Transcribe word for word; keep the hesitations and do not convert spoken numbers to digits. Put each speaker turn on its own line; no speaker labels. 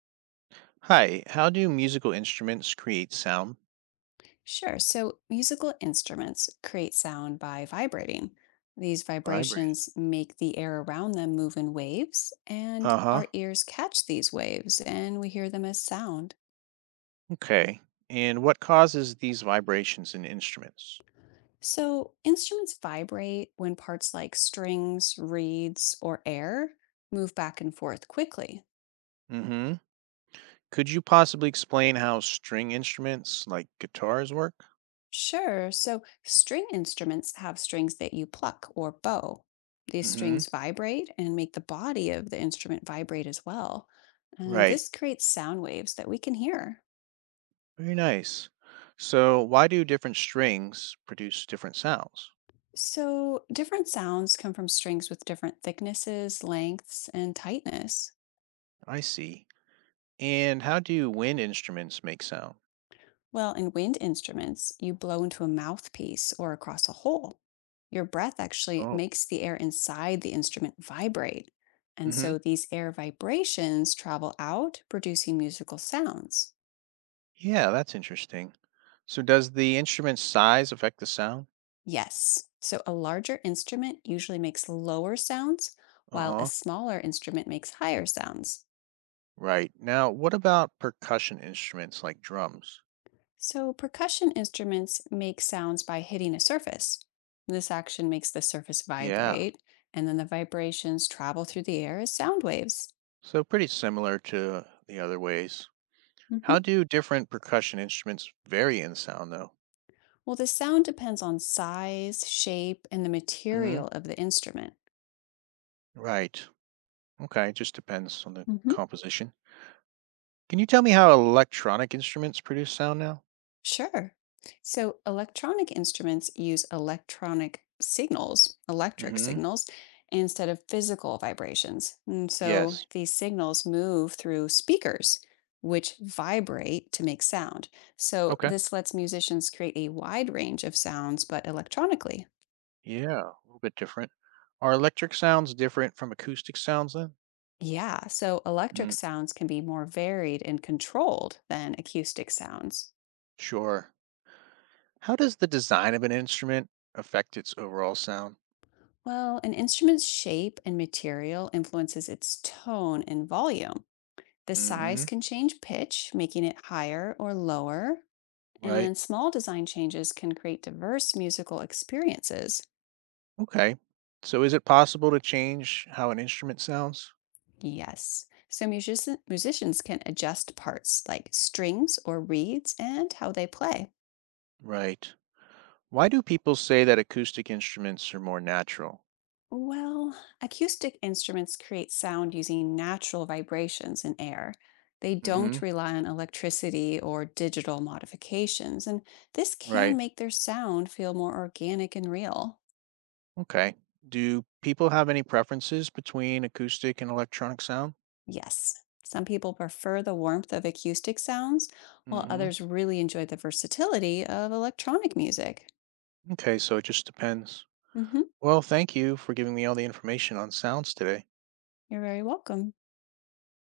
Hi, how do musical instruments create sound?
Sure. So musical instruments create sound by vibrating. These
Vibrating.
vibrations make the air around them move in waves, and
Uh huh.
our ears catch these waves and we hear them as sound.
Okay. And what causes these vibrations in instruments?
So instruments vibrate when parts like strings, reeds, or air move back and forth quickly.
Mm hmm. Could you possibly explain how string instruments like guitars work?
Sure. So string instruments have strings that you pluck or bow. These
Mm hmm.
strings vibrate and make the body of the instrument vibrate as well. And
Right.
this creates sound waves that we can hear.
Very nice. So why do different strings produce different sounds?
So different sounds come from strings with different thicknesses, lengths, and tightness.
I see. And how do wind instruments make sound?
Well, in wind instruments, you blow into a mouthpiece or across a hole. Your breath actually
Oh.
makes the air inside the instrument vibrate. And
Mm hmm.
so these air vibrations travel out, producing musical sounds.
Yeah, that's interesting. So does the instrument's size affect the sound?
Yes. So a larger instrument usually makes lower sounds,
Uh
while a
huh.
smaller instrument makes higher sounds.
Right. Now, what about percussion instruments like drums?
So, percussion instruments make sounds by hitting a surface. This action makes the surface
Yeah.
vibrate, and then the vibrations travel through the air as sound waves.
So pretty similar to the other ways. How
Mhm.
do different percussion instruments vary in sound though?
Well, the sound depends on size, shape, and the
Hmm.
material of the instrument.
Right. Okay, it just depends on the composition. Can you tell me how electronic instruments produce sound now?
Sure. So electronic instruments use electronic signals, electric
Hmm.
signals, instead of physical vibrations. And so
Yes.
these signals move through speakers, which vibrate to make sound. So
Okay.
this lets musicians create a wide range of sounds, but electronically.
Yeah, a little bit different. Are electric sounds different from acoustic sounds then?
Yeah, so electric
Mm.
sounds can be more varied and controlled than acoustic sounds.
Sure. How does the design of an instrument affect its overall sound?
Well, an instrument's shape and material influences its tone and volume. The size can change pitch, making it higher or lower,
Right.
and small design changes can create diverse musical experiences.
Okay. So is it possible to change how an instrument sounds?
Yes. So musician, musicians can adjust parts like strings or reeds and how they play.
Right. Why do people say that acoustic instruments are more natural?
Well, acoustic instruments create sound using natural vibrations in air. They
Hmm.
don't rely on electricity or digital modifications, and this can
Right.
make their sound feel more organic and real.
Okay. Do people have any preferences between acoustic and electronic sound?
Yes, some people prefer the warmth of acoustic sounds, while
Hmm.
others really enjoy the versatility of electronic music.
Okay, so it just depends.
Hmm.
Well, thank you for giving me all the information on sounds today.
You're very welcome.